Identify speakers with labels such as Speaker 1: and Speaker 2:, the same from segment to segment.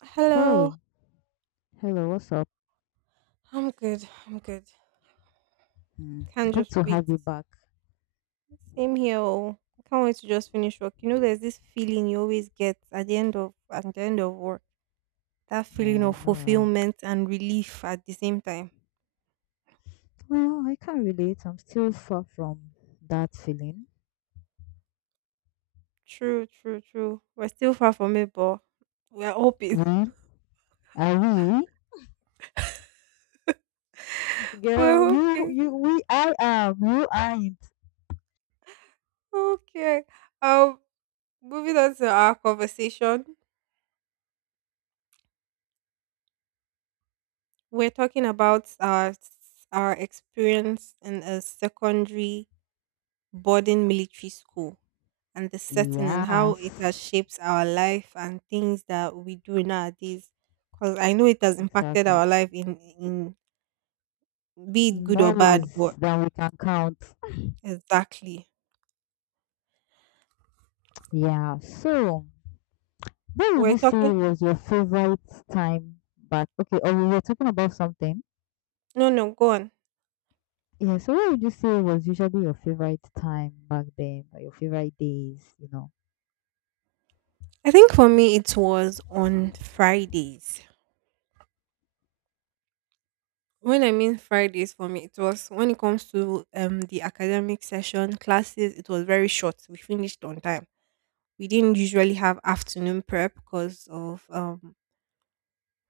Speaker 1: Hello.
Speaker 2: Hey, hello, what's up?
Speaker 1: I'm good. I'm good.
Speaker 2: Mm,
Speaker 1: Can't
Speaker 2: good
Speaker 1: just
Speaker 2: to
Speaker 1: wait.
Speaker 2: have you back.
Speaker 1: Same here. Oh. I can't wait to just finish work. You know, there's this feeling you always get at the end of work. That
Speaker 2: Yeah,
Speaker 1: feeling
Speaker 2: I
Speaker 1: of
Speaker 2: know, right?
Speaker 1: fulfillment and relief at the same time.
Speaker 2: Well, I can't relate. I'm still far from that feeling.
Speaker 1: True, true, true. We're still far from it, but we're hoping.
Speaker 2: We? Are we? Girl,
Speaker 1: We're hoping.
Speaker 2: we, I am. You aren't.
Speaker 1: Okay. Um, Moving on to our conversation. We're talking about our experience in a secondary boarding military school, and the setting and how it has
Speaker 2: Yes,
Speaker 1: shaped our life and things that we do nowadays. Because I know it has impacted
Speaker 2: exactly.
Speaker 1: our life in, be it good or
Speaker 2: More
Speaker 1: bad, but
Speaker 2: ways than we can count.
Speaker 1: exactly.
Speaker 2: Yeah, so, what would
Speaker 1: We're
Speaker 2: you say
Speaker 1: talking.
Speaker 2: was your favorite time back? Okay, or we were talking about something.
Speaker 1: No, no, go on.
Speaker 2: Yeah, so what would you say was usually your favorite time back then or your favorite days, you know?
Speaker 1: I think for me it was on Fridays. When I mean Fridays for me, it was when it comes to the academic session classes, it was very short. We finished on time. We didn't usually have afternoon prep because of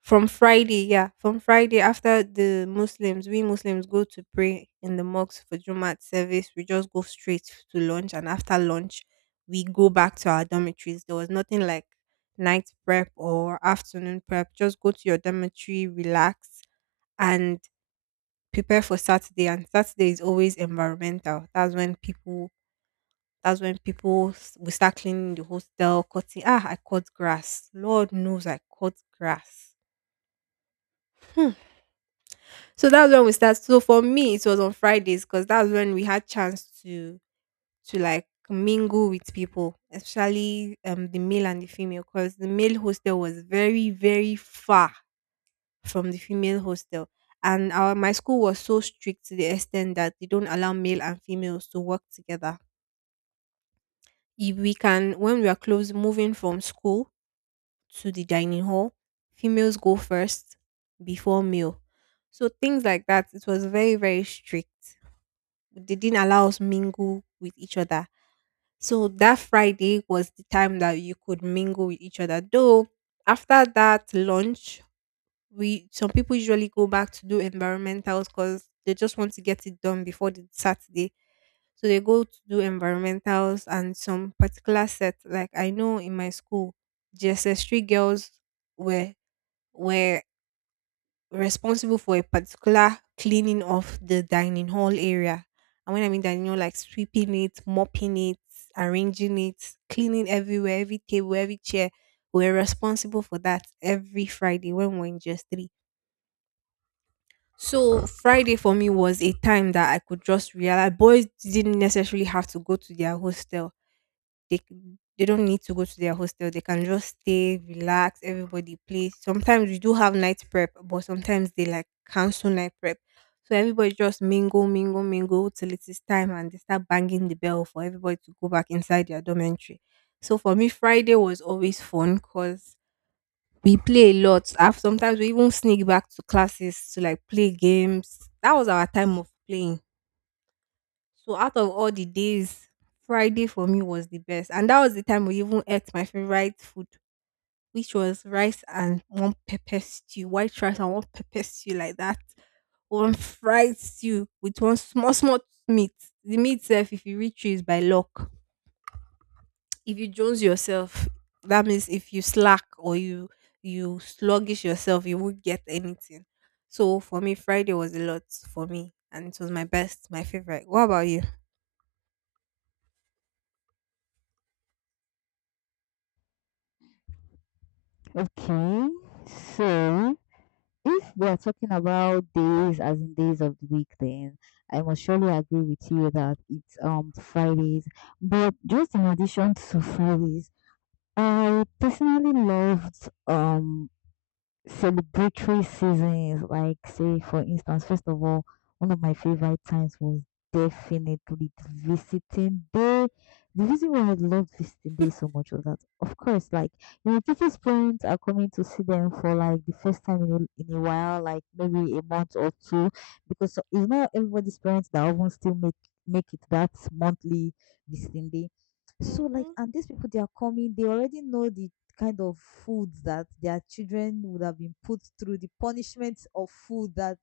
Speaker 1: From Friday after the Muslims, we Muslims go to pray in the mosque for Jumat service. We just go straight to lunch, and after lunch, we go back to our dormitories. There was nothing like night prep or afternoon prep. Just go to your dormitory, relax, and prepare for Saturday. And Saturday is always environmental. That's when people will start cleaning the hostel, cutting. I cut grass. Lord knows I cut grass. So that's when we started. So for me, it was on Fridays because that's when we had chance to like mingle with people, especially the male and the female, because the male hostel was very very far from the female hostel, and our my school was so strict to the extent that they don't allow male and females to work together. If we can, when we are close moving from school to the dining hall, females go first before male. So things like that. It was very very strict. They didn't allow us mingle with each other. So that Friday was the time that you could mingle with each other. Though after that lunch, we some people usually go back to do environmentals because they just want to get it done before the Saturday. So they go to do environmentals and some particular set. Like I know in my school, GSS three girls were were responsible for a particular cleaning of the dining hall area. And when I mean dining hall, like sweeping it, mopping it, arranging it, cleaning everywhere, every table, every chair. We're responsible for that every Friday when we're in just three. So Friday for me was a time that I could just realize boys didn't necessarily have to go to their hostel. They they don't need to go to their hostel. They can just stay, relax. Everybody play. Sometimes we do have night prep, but sometimes they like cancel night prep. So everybody just mingle, mingle, mingle till it is time, and they start banging the bell for everybody to go back inside their dormitory. So for me, Friday was always fun because we play a lot. I Sometimes we even sneak back to classes to like play games. That was our time of playing. So out of all the days, Friday for me was the best. And that was the time we even ate my favorite food, which was rice and one pepper stew, white rice and one pepper stew like that. One fried stew with one small, small meat. The meat self, if you reach you, is by luck. If you jones yourself, that means if you slack or you sluggish yourself, you won't get anything. So for me, Friday was a lot for me. And it was my best, my favorite. What about you?
Speaker 2: Okay, so if we are talking about days as in days of the week, then I must surely agree with you that it's Fridays. But just in addition to Fridays, I personally loved celebratory seasons, like say for instance, first of all, one of my favorite times was definitely the visiting day. The reason why I loved visiting day so much was that, of course, like you know, people's parents are coming to see them for like the first time in in a while, like maybe a month or two, because it's not everybody's parents that often still make it that monthly visiting day. So like,
Speaker 1: Mm-hmm.
Speaker 2: and these people they are coming, they already know the kind of food that their children would have been put through, the punishment of food that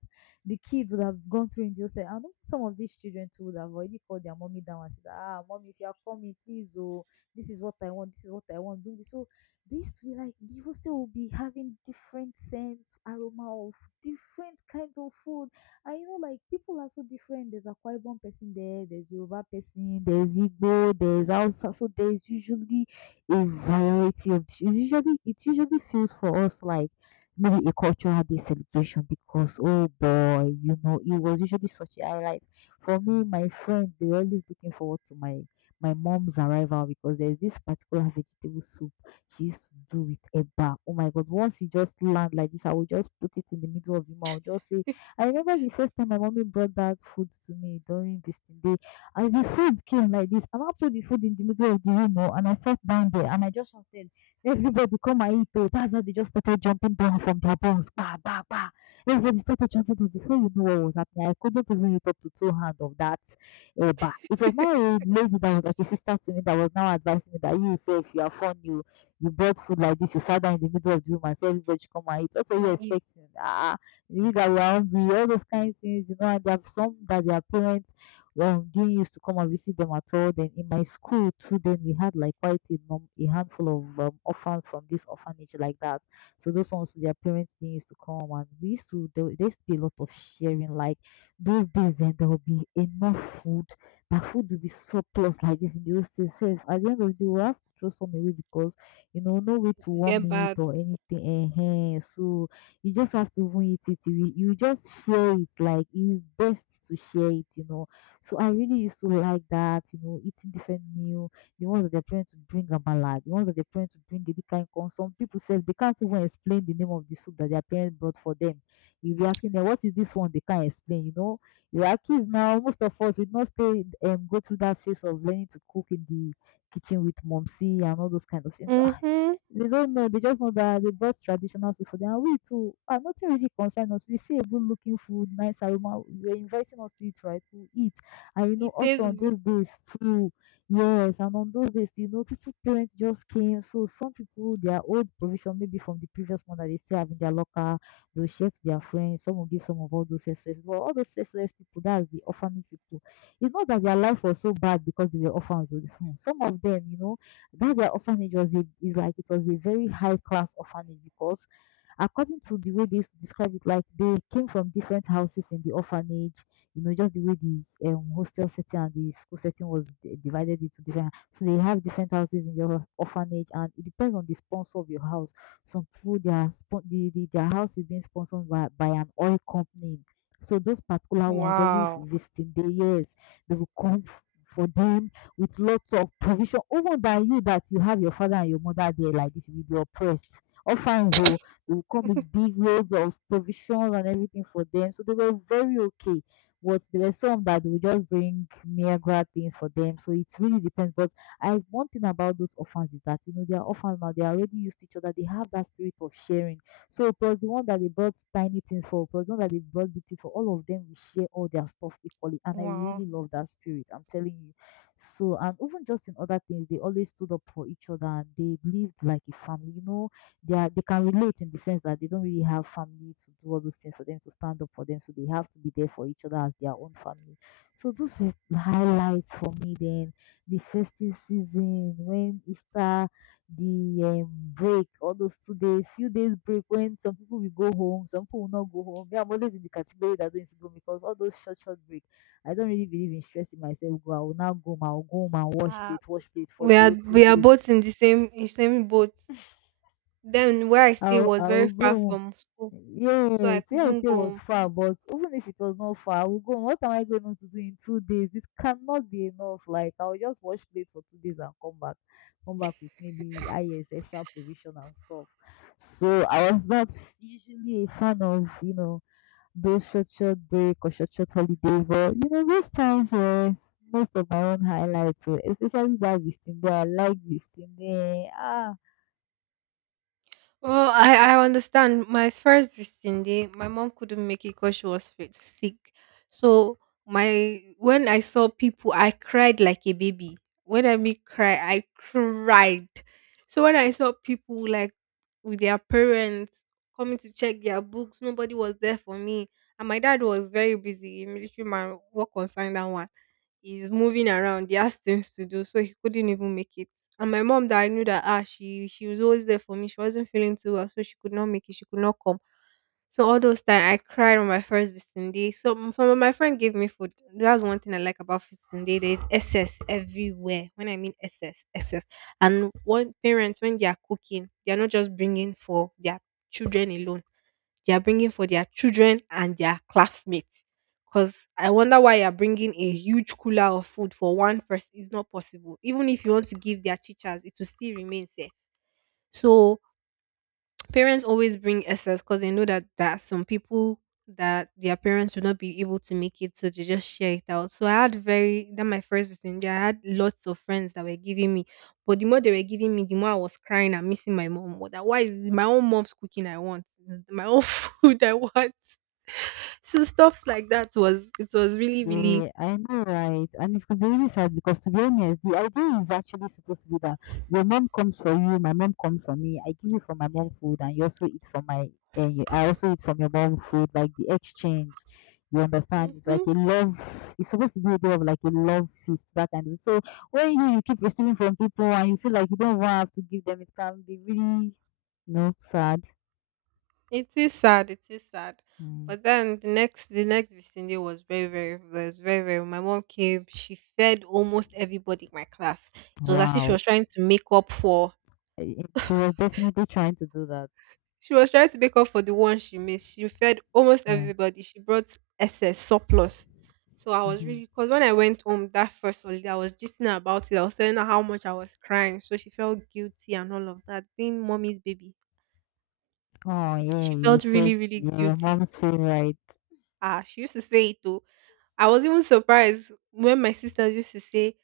Speaker 2: the kids would have gone through in jail. I know some of these children too would have already called their mommy down and said, "Ah, mommy, if you are coming, please, oh, this is what I want, this is what I want, bring this." So this will like the hostel will be having different scents, aroma of different kinds of food. And you know, like people are so different. There's a Kwaibon person there, there's Yoruba person, there's Igbo, there's Hausa. So there's usually a variety of dish. It usually feels for us like maybe a cultural day celebration because oh boy, you know, it was usually such a highlight. For me, my friends they are always looking forward to my mom's arrival because there's this particular vegetable soup she used to do with eba. Oh my god, once you just land like this, I will just put it in the middle of the mouth. Just say I remember the first time my mommy brought that food to me during visiting day as the food came like this, and I put the food in the middle of the room oh, and I sat down there and I just shouted, "Everybody come and eat!" Oh, that's how they just started jumping down from their bones. Bah, bah, bah. Everybody started chanting, and before you know what was happening, I couldn't even eat up to two hands of that. Eh, bah. It was now a lady that was like a sister to me that was now advising me that you say if you are fun, you brought food like this, you sat down in the middle of the room and said everybody should come and eat. What were
Speaker 1: Ma
Speaker 2: you
Speaker 1: eat
Speaker 2: expecting? Ah, you that we are hungry, all those kind of things, you know, and they have some that their parents didn't used to come and visit them at all. Then in my school too, then we had like quite a handful of orphans from this orphanage like that. So those ones, their parents didn't used to come, and we used to there used to be a lot of sharing. Like those days, then there would be enough food. That food would be surplus like this in those days. So if at the end of the day, we have to throw some away because you know no way to
Speaker 1: it
Speaker 2: warm
Speaker 1: get
Speaker 2: it
Speaker 1: bad.
Speaker 2: or anything. So you just have to even eat it. You just share it. Like it's best to share it. You know so I really used to like that, you know, eating different meal, the ones that they're trying to bring amala, the ones that they're trying to bring edikan corn. Some people say they can't even explain the name of the soup that their parents brought for them. You'll be asking them, what is this one? They can't explain, you know. You are kids now, most of us we not stay go through that phase of learning to cook in the kitchen with momsy and all those kind of things. So, ah,
Speaker 1: Mhm.
Speaker 2: they don't know. They just know that they brought traditional food for them. And we too, ah, nothing really concerns us. We see a good looking food, nice aroma. You're inviting us to eat, right? We'll eat. And you know,
Speaker 1: It
Speaker 2: also
Speaker 1: tastes
Speaker 2: on
Speaker 1: good.
Speaker 2: those days too, yes, and on those days, you know, people parents just came. So some people their old provision maybe from the previous month that they still have in their locker, they'll share to their friends. Some will give some of all those SOS. Well, all those SOS people, that's the orphanage people. It's not that their life was so bad because they were orphans. Oh, some of them, you know, that their orphanage was a is like it was a very high class orphanage because according to the way they used to describe it, like they came from different houses in the orphanage you know, just the way the hostel setting and the school setting was divided into different. So they have different houses in your orphanage, and it depends on the sponsor of your house. Some people, their their house is being sponsored by an oil company. So those particular ones, every
Speaker 1: Wow.
Speaker 2: visiting day, yes, they will come for them with lots of provision. Even than you that you have your father and your mother there like this, you will be oppressed. Orphans, oh, they will come with big loads of provisions and everything for them. So they were very okay. But there were some that will just bring Niagara things for them. So it really depends. But I one thing about those orphans is that you know they are orphans now, they are already used to each other, they have that spirit of sharing. So plus the one that they brought tiny things for, plus the one that they brought big things for, all of them will share all their stuff equally. And I
Speaker 1: Wow.
Speaker 2: really love that spirit. I'm telling you. So and even just in other things, they always stood up for each other and they lived like a family. You know, they can relate in the sense that they don't really have family to do all those things for them to stand up for them, so they have to be there for each other as their own family. So those were highlights for me. Then the festive season when Easter, the break, all those 2 days, few days break when some people will go home, some people will not go home. Yeah, I'm always in the category that don't go because all those short short break, I don't really believe in stressing myself. Go, I will now go home. I will go home and
Speaker 1: Ah,
Speaker 2: wash plate for
Speaker 1: we
Speaker 2: the
Speaker 1: are
Speaker 2: whole
Speaker 1: we
Speaker 2: two
Speaker 1: are
Speaker 2: days.
Speaker 1: both in the same in same boat. Then where I stay was
Speaker 2: I'll
Speaker 1: very
Speaker 2: go
Speaker 1: far
Speaker 2: home.
Speaker 1: from school, so I
Speaker 2: Yes, where I
Speaker 1: couldn't
Speaker 2: stay was
Speaker 1: go.
Speaker 2: far, but even if it was not far, I would go. What am I going to do in 2 days? It cannot be enough. Like I'll just wash plates for 2 days and come back with maybe IS extra provision and stuff. So I was not usually a fan of you know those short short break or short short holidays, but you know those times was most of my own highlights, oh, especially that visiting. I like visiting. Ah.
Speaker 1: Well, I understand. My first visiting day, my mom couldn't make it because she was sick. So my when I saw people, I cried like a baby. When I mean cry, I cried. So when I saw people like with their parents coming to check their books, nobody was there for me, and my dad was very busy. A military man, work concern that one. He's moving around. He has things to do, so he couldn't even make it. And my mom that I knew that she was always there for me. She wasn't feeling too well, so she could not make it. She could not come. So all those time I cried on my first visiting day. So from my friend gave me food. That's one thing I like about visiting day. There is excess everywhere. When I mean excess, excess. And one parents when they are cooking, they are not just bringing for their children alone. They are bringing for their children and their classmates. Because I wonder why you're bringing a huge cooler of food for one person. It's not possible. Even if you want to give their teachers, it will still remain safe. So parents always bring excess because they know that there are some people that their parents will not be able to make it, so they just share it out. So I had very that my first visit. There, I had lots of friends that were giving me, but the more they were giving me, the more I was crying and missing my mom. What? Why is it my own mom's cooking? I want my own food. I want. So stuffs like that was really, really.
Speaker 2: Yeah, I know, right? And it's gonna be really sad because, to be honest, the idea is actually supposed to be that your mom comes for you, my mom comes for me. I give you from my mom food, and you also eat from and you, I also eat from your mom food, like the exchange. You understand? It's like
Speaker 1: Mm-hmm.
Speaker 2: a love. It's supposed to be a bit of like a love feast, that kind of. So when you keep receiving from people and you feel like you don't even have to give them, it can be really, you know, sad.
Speaker 1: It is sad. It is sad.
Speaker 2: Mm.
Speaker 1: But then the next vicinity was very very. My mom came. She fed almost everybody in my class. It was as if she
Speaker 2: Wow,
Speaker 1: was trying to make up for.
Speaker 2: eh, eh, she was definitely trying to do that.
Speaker 1: She was trying to make up for the one she missed. She fed almost
Speaker 2: Yeah.
Speaker 1: everybody. She brought excess surplus. So I was
Speaker 2: Hmm.
Speaker 1: really because when I went home that first holiday, I was just about it. I was telling her how much I was crying. So she felt guilty and all of that, being mommy's baby.
Speaker 2: Oh, yeah,
Speaker 1: She
Speaker 2: you
Speaker 1: felt really,
Speaker 2: said
Speaker 1: really
Speaker 2: yeah, your
Speaker 1: guilty.
Speaker 2: mom's favorite.
Speaker 1: She used to say it though. I was even surprised when my sisters used to say,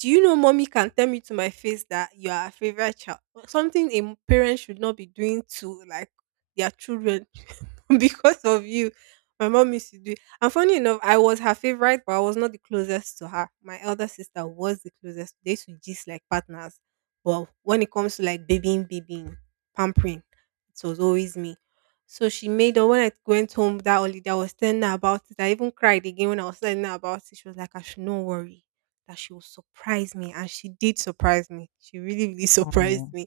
Speaker 1: "Do you know mommy can tell me to my face that you are a favorite child? Something a parent should not be doing to like their children because of you." My mom used to do it. And funny enough, I was her favorite, but I was not the closest to her. My elder sister was the closest. They used to gist like partners. But when it comes to like babying, babying, pampering, it was always me. So she made up when I went home that holiday, I was telling her about it. I even cried again when I was telling her about it. She was like, I should not worry that she will surprise me. And she did surprise me. She really, really surprised
Speaker 2: Oh,
Speaker 1: me.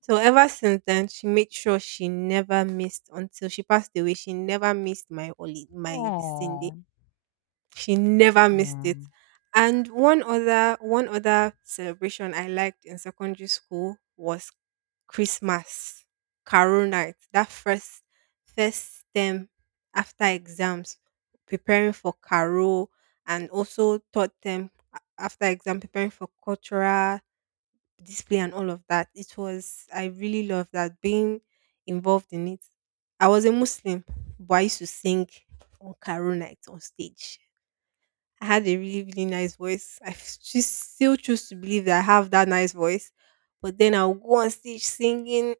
Speaker 1: So ever since then, she made sure she never missed until she passed away. She never missed my holiday, my vicinity.
Speaker 2: oh,
Speaker 1: She never missed it.
Speaker 2: yeah.
Speaker 1: And one other celebration I liked in secondary school was Christmas, Carol night. That first term after exams, preparing for Carol, and also third term after exam preparing for cultural display and all of that. It was I really loved that being involved in it. I was a Muslim, but I used to sing on Carol night on stage. I had a really, really nice voice. She still choose to believe that I have that nice voice. But then I'll go on stage singing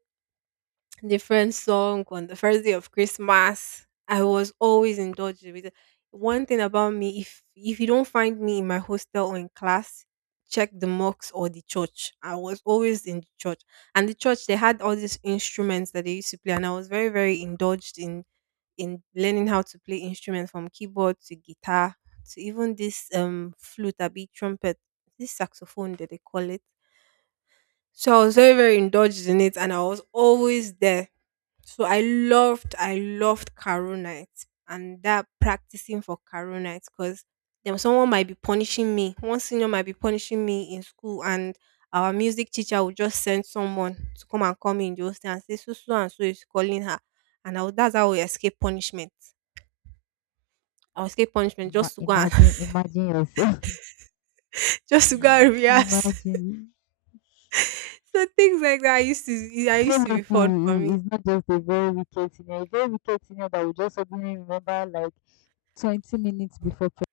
Speaker 1: different song on the first day of Christmas. I was always indulged with it. One thing about me, if you don't find me in my hostel or in class, check the mosque or the church. I was always in the church. And the church they had all these instruments that they used to play and I was very, very indulged in learning how to play instruments from keyboard to guitar to even this flute, a bit trumpet, this saxophone that they call it. So I was very, very indulged in it and I was always there. So I loved Caro night and that practicing for Caro night because then someone might be punishing me. One senior might be punishing me in school, and our music teacher would just send someone to come and call me in the hostel and say, so so and so is calling her, and I would, that's how we escape punishment. I would escape punishment just to go and
Speaker 2: Imagine, imagine yourself.
Speaker 1: just to go and rehearse.
Speaker 2: Imagine.
Speaker 1: So things like that used to, I
Speaker 2: So
Speaker 1: used to be
Speaker 2: lucky
Speaker 1: fun for me.
Speaker 2: it's not just a very wicked senior, a very wicked senior that will just suddenly remember like 20 minutes before.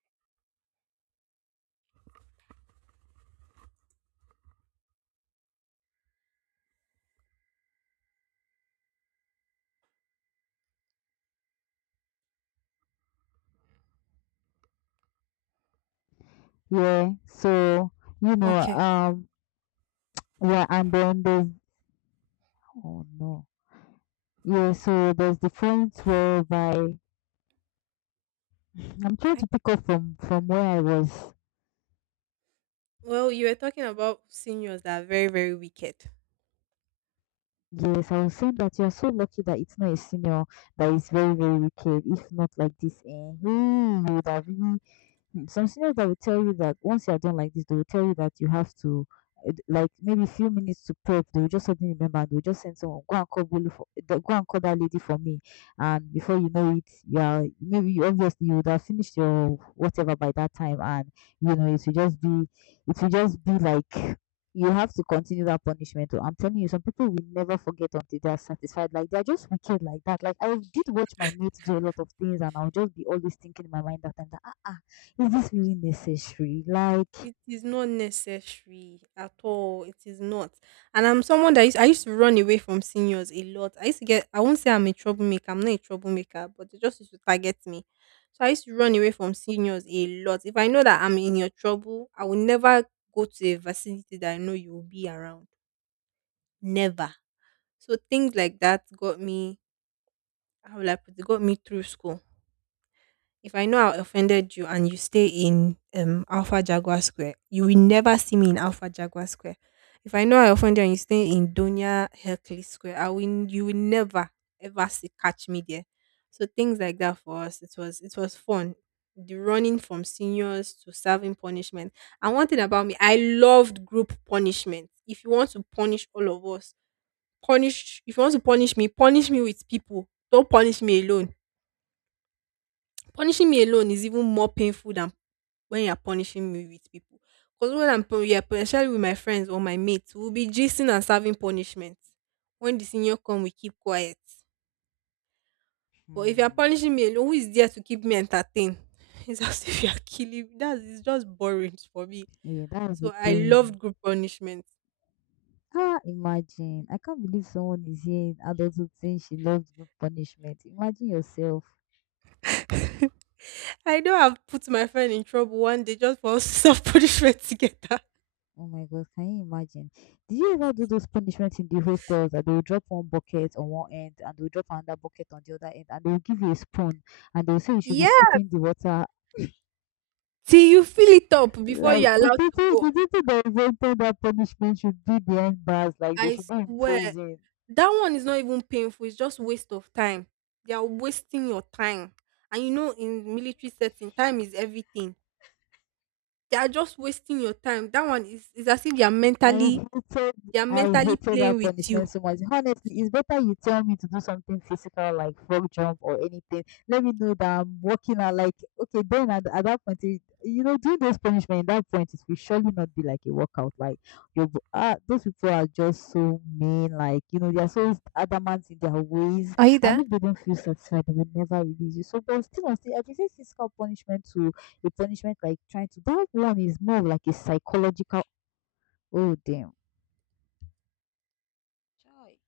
Speaker 2: Yeah, so, you know,
Speaker 1: Okay.
Speaker 2: yeah, and then there's, oh no. Yeah, so there's the friends whereby I'm trying
Speaker 1: I,
Speaker 2: to pick up from where I was.
Speaker 1: well, you were talking about seniors that are very, very wicked.
Speaker 2: Yes, I was saying that you're so lucky that it's not a senior that is very, very wicked. If not like this, eh, he would have really. Some seniors that will tell you that once you are done like this, they will tell you that you have to like maybe a few minutes to prep. They will just suddenly remember and they will just send someone go and call Bolu for go and call that lady for me. And before you know it, you are maybe you obviously you would have finished your whatever by that time, and you know it will just be like you have to continue that punishment. Oh. I'm telling you, some people will never forget until they are satisfied. Like they're just wicked like that. Like I did watch my mates do a lot of things, and I'll just be always thinking in my mind that time that is this really necessary? Like,
Speaker 1: It is not necessary at all. It is not. And I'm someone that used, I used to run away from seniors a lot. I used to get, I won't say I'm a troublemaker. I'm not a troublemaker, but they just used to target me. So I used to run away from seniors a lot. If I know that I'm in your trouble, I will never go to a vicinity that I know you will be around. Never. So things like that got me, how will I put it, got me through school. If I know I offended you and you stay in Alpha Jaguar Square, you will never see me in Alpha Jaguar Square. If I know I offended you and you stay in Donia Hercules Square, I will you will never ever see catch me there. So things like that for us, it was fun. The running from seniors to serving punishment. And one thing about me, I loved group punishment. If you want to punish all of us, punish if you want to punish me with people. Don't punish me alone. Punishing me alone is even more painful than when you're punishing me with people. Because when I'm especially with my friends or my mates, we'll be gisting and serving punishment. When the senior come, we keep quiet. But if you're
Speaker 2: hmm.
Speaker 1: punishing me alone, who is there to keep me entertained? It's as if you're killing me. That's It's just boring for me.
Speaker 2: Yeah, that's the
Speaker 1: So I
Speaker 2: thing.
Speaker 1: loved group punishment.
Speaker 2: Ah, imagine. I can't believe someone is here in adulthood saying she loves group punishment. Imagine yourself.
Speaker 1: I know I've put my friend in trouble one day just for us to serve punishment together.
Speaker 2: Oh my God, can you imagine? Did you ever do those punishments in the hostels that they will drop one bucket on one end and they will drop another bucket on the other end and they will give you a spoon and they will say you should be
Speaker 1: Yeah.
Speaker 2: scooping the water?
Speaker 1: Till you fill it up before
Speaker 2: Like,
Speaker 1: you're allowed to go.
Speaker 2: the people that invented that punishment should be behind bars, like, they
Speaker 1: I
Speaker 2: should be in
Speaker 1: swear.
Speaker 2: prison.
Speaker 1: That one is not even painful, it's just waste of time. They are wasting your time. And you know, in military setting, time is everything. They are just wasting your time. That one is as if they are
Speaker 2: I
Speaker 1: mentally
Speaker 2: hated
Speaker 1: they are
Speaker 2: I
Speaker 1: mentally
Speaker 2: hated
Speaker 1: playing
Speaker 2: that
Speaker 1: with you.
Speaker 2: punishment so much. Honestly, it's better you tell me to do something physical like frog jump or anything. Let me know that I'm working out like okay, then at that point you know, doing those punishment at that point it will surely not be like a workout. Like your those people are just so mean, like you know, they are so adamant in their ways
Speaker 1: Are you
Speaker 2: and
Speaker 1: there?
Speaker 2: if they don't feel satisfied they will never release you. So but still on still I prefer physical punishment to a punishment like trying to that one is more of like a psychological oh damn. Choi.